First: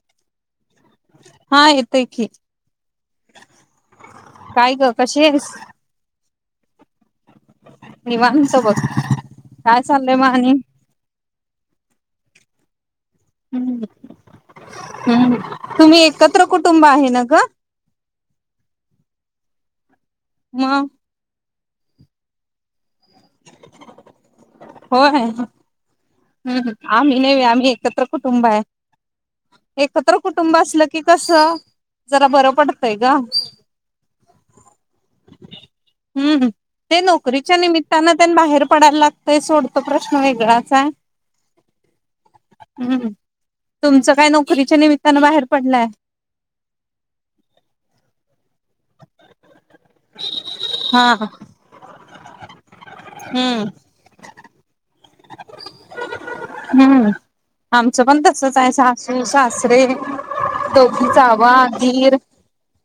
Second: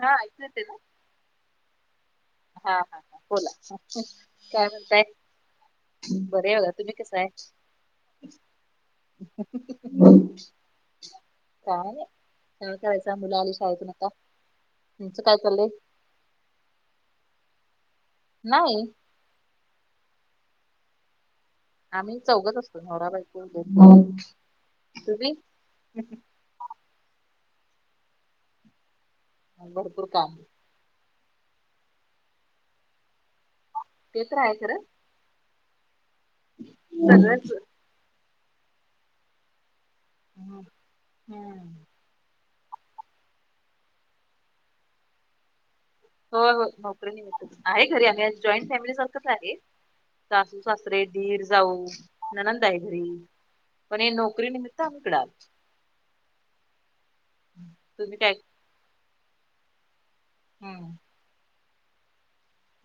हा ऐक ते ना हा येतोय की हा हा हा बोला कारण ग काय कशी आहेस बरे होग तुम्ही कसे आहे निवांत बघ काय चाललंय मा आणि का का करायच मुला ह हम् चाललंय तुम्ही एकत्र कुटुंब आहे ना ग नाही मग आम्ही चौघच असतो नवराबायको दोघंच तुम्ही ह आम्ही नेह आम्ही एकत्र कुटुंब आहे भरपूर एकत्र काम कुटुंब असलं की कस जरा बरं पडतय ग ते तर आहे खर हम्म ते नोकरीच्या निमित्तानं त्यां बाहेर पडायला लागतंय सोडतो प्रश्न हम्म वेगळाच आहे हम्म हम्म तुमचं काय नोकरीच्या निमित्तानं बाहेर पडलंय हो हो नोकरी नाही मिळत आहे घरी आम्ही जॉईंट फॅमिली सारखंच आहे सासू सासरे हा दीर जाऊ ननंदय घरी हम्म पण हे नोकरी निम्मित इकडं आलो हम्म आमचं तुम्ही पण काय तसचयच सासरे हम्म दोघी जावा धीर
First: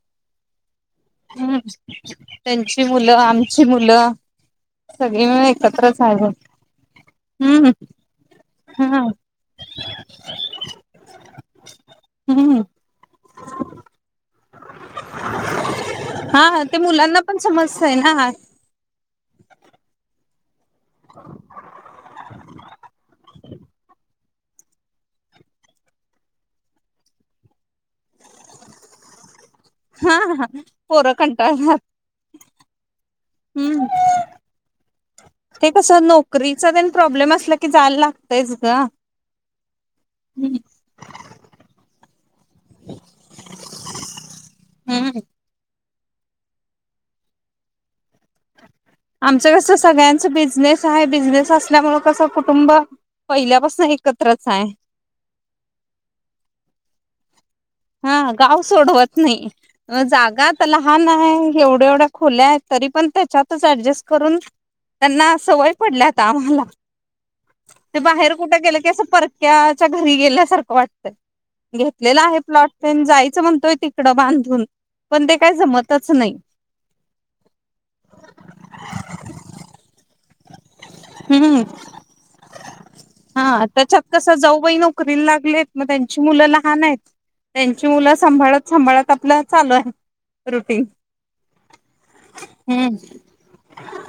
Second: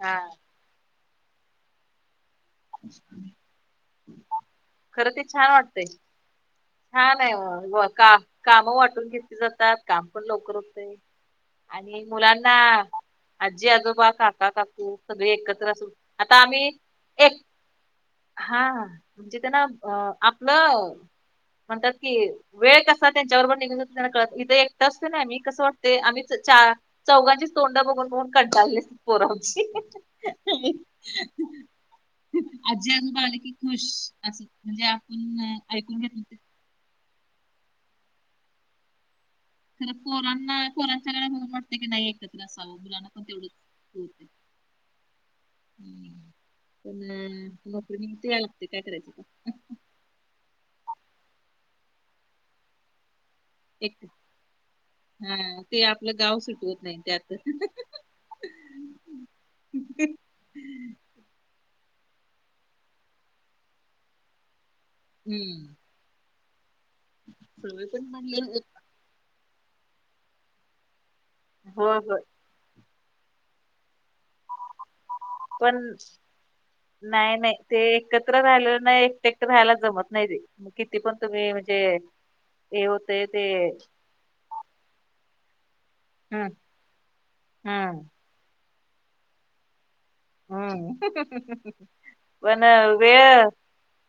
हा हम्म त्यांची मुलं आमची मुलं सगळी मिळून एकत्रच आहोत हा नाही का काम हा वाटून घेतली जातात काम पण लवकर होत आणि मुलांना हम्म आजी आजोबा काका काकू सगळे एकत्र अस आता हा आम्ही ते मुलांना पण एक समजतय ना हा म्हणजे त्यांना आपलं म्हणतात कि वेळ कसा त्यांच्यावररोबर निघून थ एकच नाही मी कस वाटते आम्ही च चौघां तोंडा बघुन बघुन कंटाळेत पोर आमची. हा पोरं कंटाळतात जान बालीकी हम्म खुश अस म्हणजे आपण ते ऐकुन कसं घेत नोकरीचा प्रॉब्लेम असला की जायला लागतयच ग खर पोरांना पोरांच्याडे वाटतं की नाही एकत्र असावं मुलांना पण तेवढंच हम् ह हम् अन ऎंटिलेजेबल आमचं कसं सगळ्यांच बिझनेस आहे बिझनेस असल्यामुळे कसं कुटुंब पहिल्यापासून एक एकत्रच आहे हा ते आपलं गाव सुटवत नाही त्यात हा गाव सोडवत नाही जागा तर लहान आहे एवढे एवढ्या खोल्यात तरी पण त्याच्यातच अऍडजस्ट करून त्यांना सवय हम्म पडल्यात आम्हाला सवय ते पण बाहेर म्हणली कुठं गेल की असं परक्याच्या घरी गेल्यासारखं वाटत. होय होय घेतलेला आहे प्लॉट प जायचं म्हणतोय तिकडं बांधुन पण ते काही जमतच नाही. नाही नाही ते एकत्र राहीलेल नाही झालं एकट एकट राहायला जमत नाही. मग किती पण तुम्ही हम्म म्हणजे हे होतय ते हा त्याच्यात कस जाऊबाई नोकरी लागले. मग त्यांची हम्म मुलं लहान आहेत त्यांची मुल हम्म सांभाळत सांभाळत आपलं चालु आहेत. हम्म पण हम्म. वेळ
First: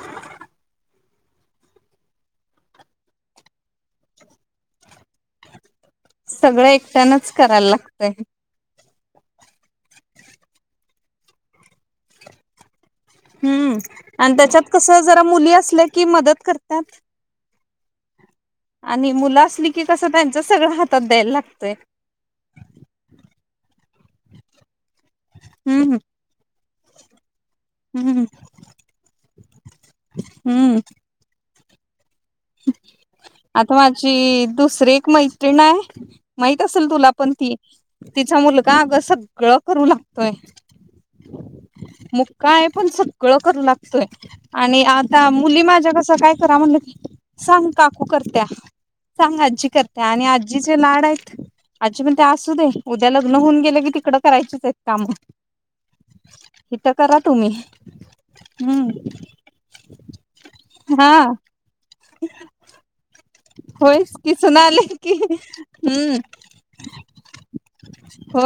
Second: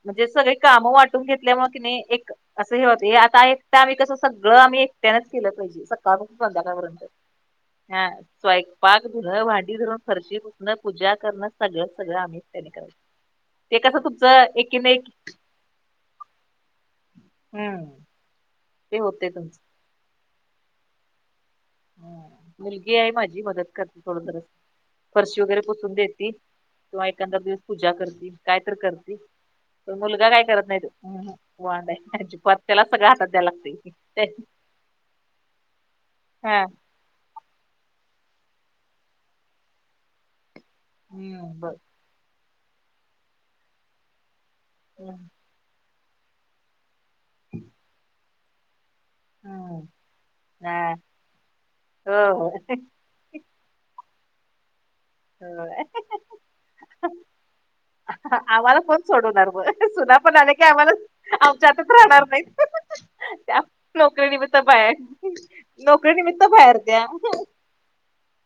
म्हणजे सगळे काम वाट तु घेतल्यामुळे कि एक असं हे होत आता एक आम्ही कसं सगळं आम्ही एकट्यानच केलं पाहिजे. अन सगळं एकट्यानच करायला लागतंय. ऎंटिलेजेबल पाक धुणं भांडी धरून फर्ची पुसण पुजा करणं सगळं सगळं आम्ही त्यांनी करायच. हम्म ते कसं आणि तुमचं त्याच्यात कस एकीने एक जरा मुली असल्या कि मदत करतात. हम्म ते आणि होते मुलं तुमचं. असली की कसं त्यांच सगळं हातात द्यायला लागत. हा मुलगी आहे माझी मदत करते थोड जरस फरशी वगैरे पुसून हम्म देत किंवा एखाद्या दिवस पुजा हम्म करती काय तर करते मुलगा काय करत हम्म नाही तो वांड आहे अजिबात त्याला सगळं हातात द्यायला आता लागतंय. ते माझी दुसरीे एक मैत्रीिण आहे मै हा असल तुला पण ती तिचा मुलगा अग सगळं करू लागतोय. हम्म बर काय पण सगळं करू लागतोय आणि हम्म. आता मुली माझ्या कसं काय करा म्हणलं की सांग काकु करत्या सांग आजी हम्म करत्या आणि आजी जे हा लाड आहेत. आजी पण ते हो असू हो. देे उद्या लग्न होऊन गेले की तिकडं करायचीच आहे. काम इथं करा तुम्ही आम्हाला पण हम्म सोडवणार मग सुना पण आले की आम्हाला हा आमच्या आता राहणार नाही. त्या होयच नोकरी की निमित्त सुना आले बाहेर की नोकरी हम्म निमित्त बाहेर द्या. हो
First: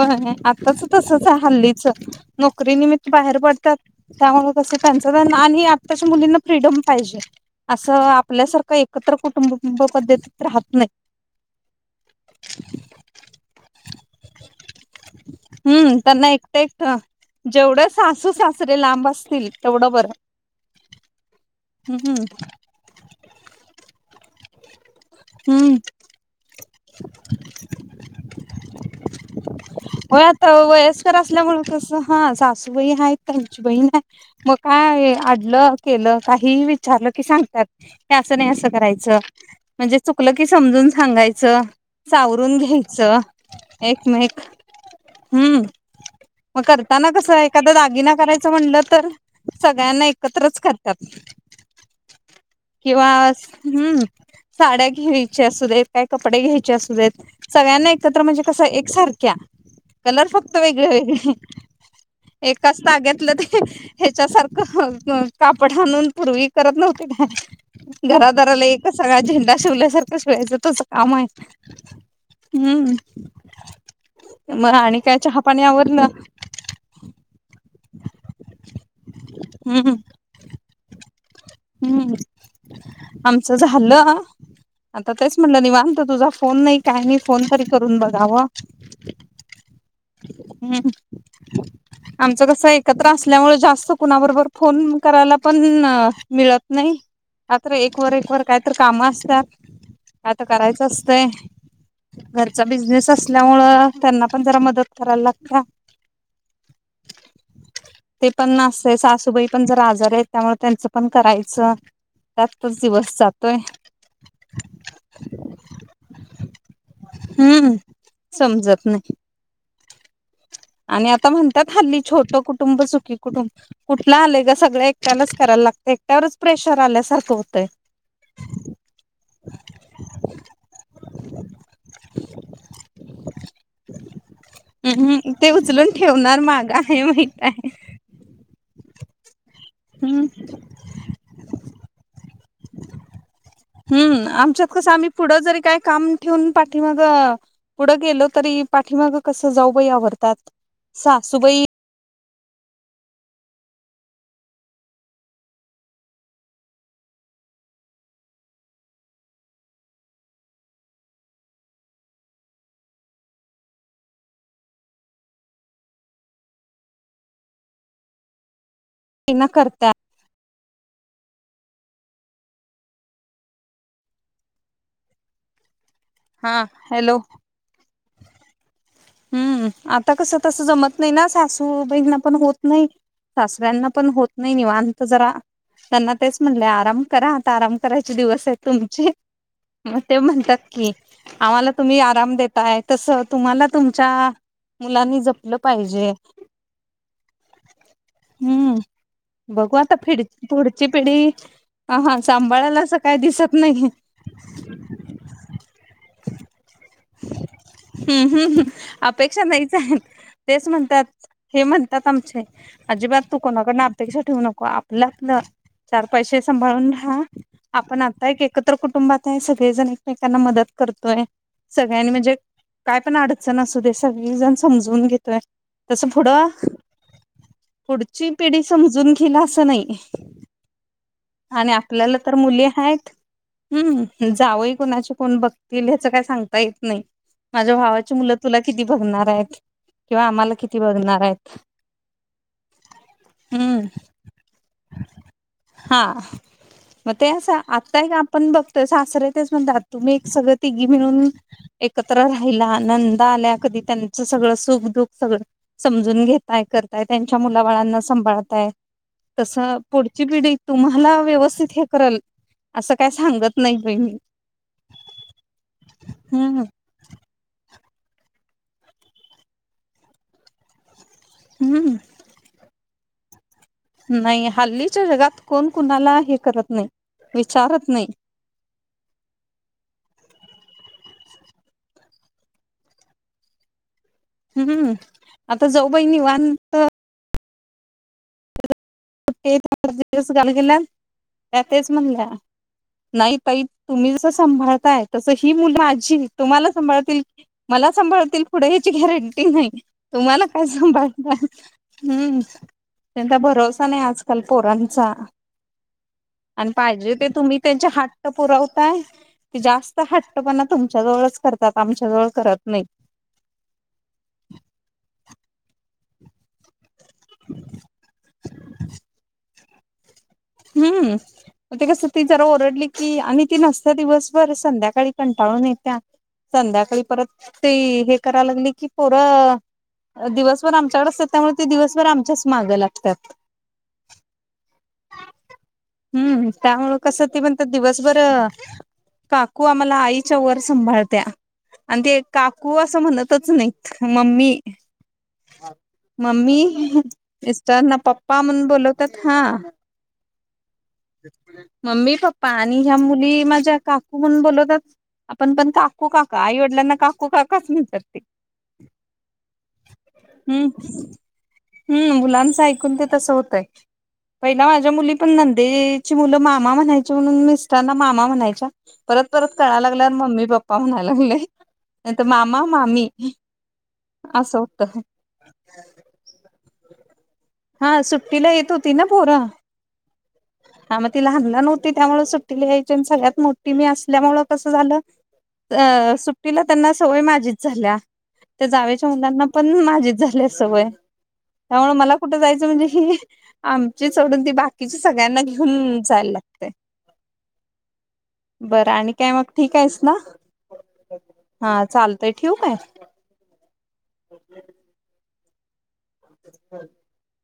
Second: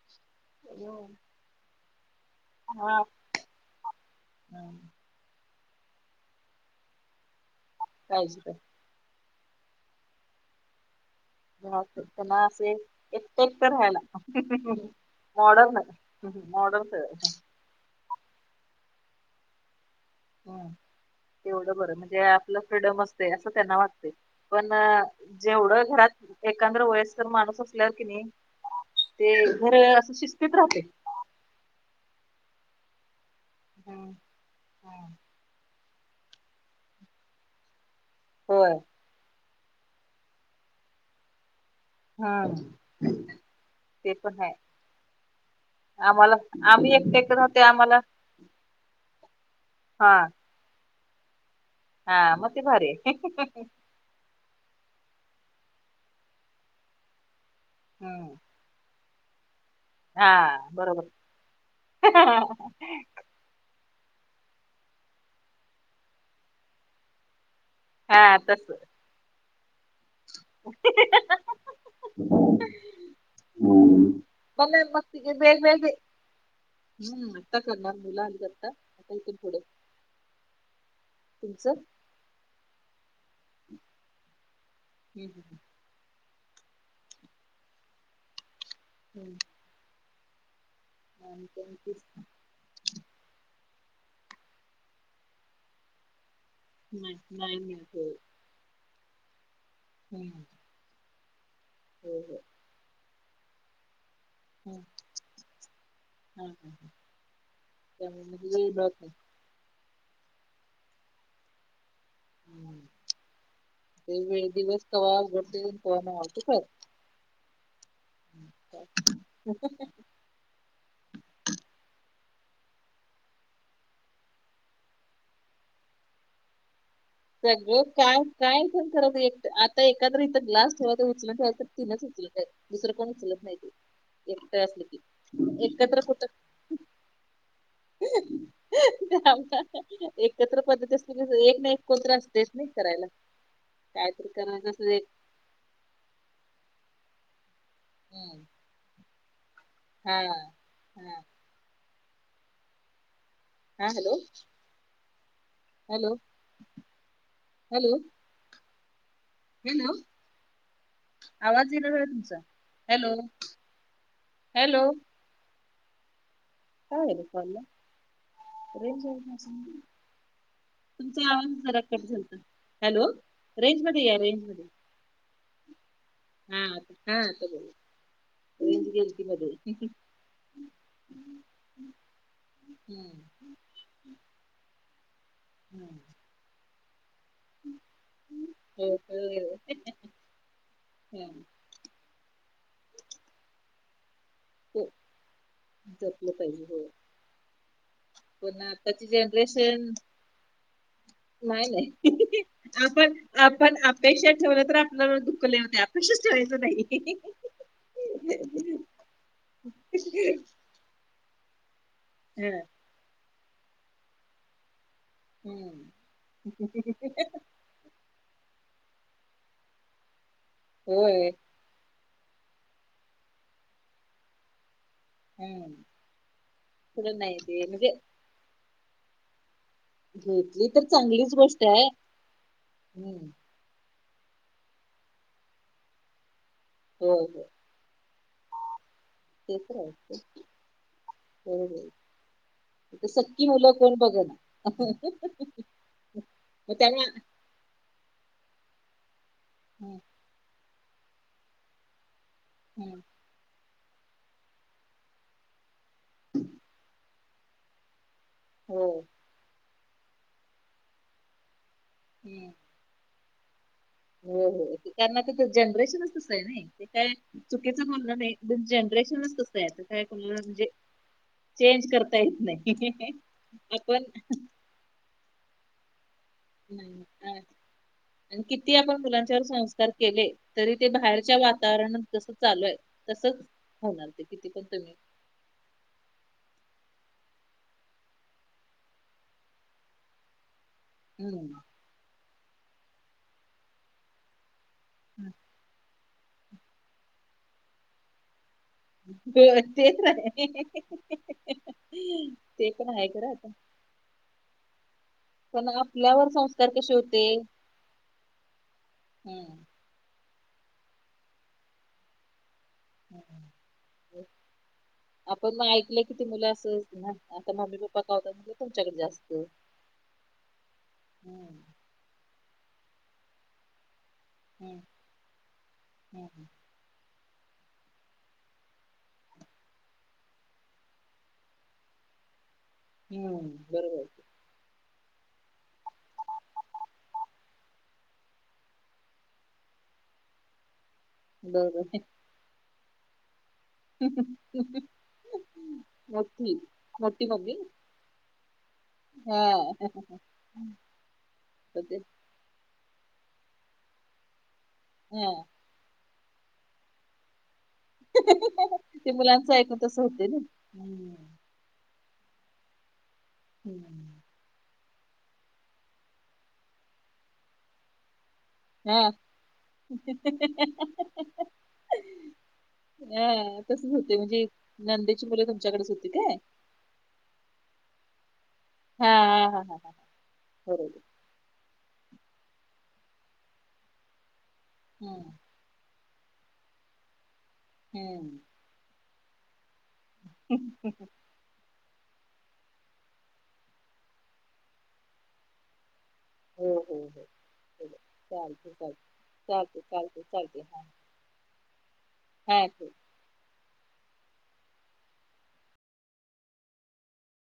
आताच हम्म. तसच हाय हल्ली. नोकरी हा निमित्त बाहेर पडतात त्यामुळे तसं त्यांच आत्ताच्या मुलींना फ्रीडम पाहिजे अस आपल्या पाहिजे पाहिजे सारख एकत्र कुटुब ब पध्तीत राहत नाही. ब ना असे एकट एकट राहायला. मॉडर्न हम्म त्यांना एकट एकट मॉडर्न जेवढं सासु सासरे लांब असतील तेवढ बरं. हम् तेवढ बरं म्हणजे हम्म आपल फ्रीडम असते अस त्यांना वाटते. पण हम्म जेवढं घरात एकंद्र वयस् तर माणुस असल्यावर कि नाही ते घर असं हो आता शिस्तीत राहते वयस्कर असल्यामुळे कस हा सासु बहीण आहेत त्यांची बहीण आहे हम्म, मग काय हम्म. अडलं केलं काही विचारलं की सांगतात की अस नाही अस होय करायचं. म्हणजे चुकल की समजुन सांगायच. हा चावरून घ्यायचं ते एकमेक पण आहे हम्म आम्हाला मग आम्ही करताना एकटे एकटे कसं राहते एखादा आम्हाला दागिना करायचं म्हणलं तर सगळ्यांना हा एकत्रच करत पत हा म किंवा हम्म साड्या घ्यायच्या असू देत काय कपडे घ्यायचे असू देत सग्यांना एकत्र हम्म म्हणजे कसं एकसारख्या कलर फक्त हा वेगळे बरोबर वेगळे एकाच ताग्याेतलं ते ह्याच्यासारखं कापड आणा आणून पूर्वी करत नव्हती त्या हा घरादाराला तस एकच सांगा झेंडा शिवल्यासारखा स व्यायचं तच काम आहे हम्म मग पण आणि काय तिघे चहापाणी आवर वेगवेगळे ना हम्म आता करणार मुलंलीात आता इथून पुढ हम्म हम्म आमचं झालं आता तेच हम्म म्हणलं नि वानत तुझा फोन नाही काय मी फोन तरी करून बघाव हम्म ह् आमचं कस एकत्र असल्यामुळे जास्त कुणाबरोबर फोन करायला पण मिळत नाही नाही आता मिळत एक वर एक वर काय तर काम असतात काय तर करायचं असत हो घरचा बिझनेस असल्यामुळ त्यांना पण जरा हो मदत करायला लागत त्यामुळे ते म्हणजे पण न वेळ मिळत असत नाही सासूबाई पण जर आजार त्यामुळे त्यांचं पण करायचं हम्म त्यातच दिवस जातोय ते वेळ दिवस तघडतेस क नवतो खर हम्म समजत नाही आणि आता म्हणतात हल्ली छोटं कुटुंब चुकी कुटुंब कुठलं आलंय ग सगळं एककालाच करायला प्र आ सगळं काय काय पण करत आता एखाद्र इथं ग्लास ठेवात उचल ठेवा तिनच दुसरं कोण चलत नाही एकट असल की हम्म ते उचलून एकत्र कुठं ठेवणार माग आहे माहित आहे आ हम्म. एकत्र पद्धती अस एक नाही कोणत्र असतेस नाही करायला हम्म कायतरी आमच्यात करायचं अस कसं एक आम्ही पुढं जरी काय काम ठेवून पाठीमाग पुढं गेल हम्म तरी पाठीमाग कस जाऊ हा आवरतात हा सुबई हा हॅलो हॅलो हॅलो हल आवाज दिला आहे तुमचा हॅलो हॅलो काय ह फला ना करत्यात. तुमचा आवाज खरा कमी झालता हॅलो रेंज मध्ये या रेंज मध्ये हा हा त बोल हम्म आता कसं तसं जमत नाही ना सासू बहिण पण होत नाही सासऱ्यांना पण होत नाही निवत जरा त्यांना तेच म्हणले करा आता आराम करायचे दिवस आहे तुमचे मग ते म्हणतात की आम्हाला तुम्ही आराम देताय तस तुम्हाला तुमच्या मुलांनी जपलं पाहिजे जपलं पाहिजे हो पण हम्म आताची बघू जनरेशन आता फ पुढची पिढी नाही नाही हा सांभाळायला अस आपण आपण अपेक्षा ठेवलं तर आपल्याला दुःखव नाही अपेक्षच ठेवायच नाही हम्म हम्म ह अपेक्षा नाहीच आहेत तेच म्हणतात हे म्हणतात आमचे ह अजिबात तू कोणाकडे ना्याक्ष ठेव नक आप लागलं हम्म चार पैसे सांभाळून राहा आपण आता एक एकत्र कुटुंबात आहे सगळेजण एकमेकांना मदत करतोय होय सगळ्यांनी म्हणजे काय पण अड चन असूदे सगळीजण समजून घेतोय हम् तस पुढं थोडं नाही ते म्हणजे पुढची पिढी समजून घिल आस नाही घेतली तर चांगलीच गोष्ट आणि आहे आपल्याला तर मुली हायत हम्म हम्म. जावई कोणाचे कोण बघतील हेच काही सांगता येत नाही हो हो माझ्या भावा मुलं तुला किती बघणार हायत ते तर आहे किंवा आम्हाला किती बघणार हायत. इथ सक्की मुलं कोण बघना. हा मग ते अस आताएक आपण बघ सासरे तेच म्हणत्यात तुम्ही एक सगळ तिघी मिळून एकत्र राही नंदा आल्या कधी त्यांच सगळं सुख, दुख सगळ समजून घेताय करताय. त्यांच्या मुलाबाळांना सांभाळताय हो तसं पुढची पिढी तुम्हाला व्यवस्थित हे करल अस काय सांगत नाही बाई मी होय होय ते त्यांना ते जनरेशनच तसय हम्म नई ते काय च बोलण नाही जनरेशनच तसं आहे तर आता काय कुणाला म्हणजे चेंज हम्म करता येत नाही. आपण नाही हल्लीच्या जगात कोण कुणाला हे करत नाही विचारत नाही. आणि किती आपण मुलांच्यावर संस्कार केले तरी ते बाहेरच्या वातावरणात जस चालूय तसच होणार ते किती पण हम्म तुम्ही आता जाऊबाई निवांत [unintelligible] गेल्यात हम्म त्या तेच म्हणल्या. नाई ताई तुम्ही जस सांभाळताय तस ही मुलं ची तुम्हाला सांभाळतील मला सांभाळतील पुढे याची गॅरंटी नाही तेच तुम्हाला आहे काय सांभाळतात हम्म ते पण आहे खरं त्यांचा आता भरोसा आजकाल पोरांचा पण आपल्यावर संस्कार आणि कसे पाहिजे होते ते तुम्ही त्यांचे हट्ट पुरवताय ते हम्म जास्त ह हट्टपणा तुमच्या जवळच करतात आमच्या जवळ करत नाईत. हम्म. आपण ऐकलं किती मुलं असंच ना आता मम्मी, पप्पा कावतात म्हटल्याव तुच्याकड जास्त. हम्म म ते कस ती जरा ओरडली की आणि ती नसत्या दिवस बर हम्म संध्याकाळी कंटाळून येत्या हम्म संध्याकाळी परत ते हे कराय लागली की पोरं दिवसभर आमच्याकड असत्यात त्यामुळे ते दिवसभर आमच्याच मागं लागतात. हम्म बरोबर. हम्म त्यामुळं कसं ती म्हणत्यात दिवसभर काकू आम्हाला आईच्या वर सांभाळत्या बरोबर आणि ते काकू असं म्हणत तच नाईत मम्मी. मोठी मम्मी मोठी मम्मी मिस्टर ना पप्पा म्हणून बोलवतात हा. तर ते मम्मी, पप्पा आणि ह्या मुली माझ्या काकू म्हणून बोलत त हा आपण पण काकू, काका, आईवडिलांना, काकू काक काच म्हणत्यात ते ते मुलांचं ऐकून तसं होते ना हम्म हम् मुलांचं ऐकून ते तसं होतय हम्म पहिला माझ मुली पण नंदेची मुलं मामा म्हणायची म्हणून मिस्टरांना मामा म्हणाय च्या हा परत परत कळा लागल्यावर मम्मी, पप्पा म्हणाय लागले. नाही तर मामा, मामी हा तसच होते म्हणजे असं होत. नंदेची मुलं तुमच्याकडेच होती काय हा सुट्टीला येत होती ना हा पोरं. हा हा हा हा बरोबर म ती लहान लहान होती त्यामुळं सुट्टीली यायची अन् आणि सगळ्यात मोठी मी असल्यामुळ कसं झालं हम्म अ सुट्टीला त्यांना सवय माझीच झाल्या हम्म ते जावेच मुलांना पण माझीच झाल्या सवय. त्यामुळे मला कुठं जायचं म्हणजे कि आमचे सोडून ते बाकीच्या सगळ्यांना घेऊन जायला लागतंय. चालतंय चालत चालतंय आहेस ना चालतंय चालतंय. हा चालतय ठेऊ काय. हम्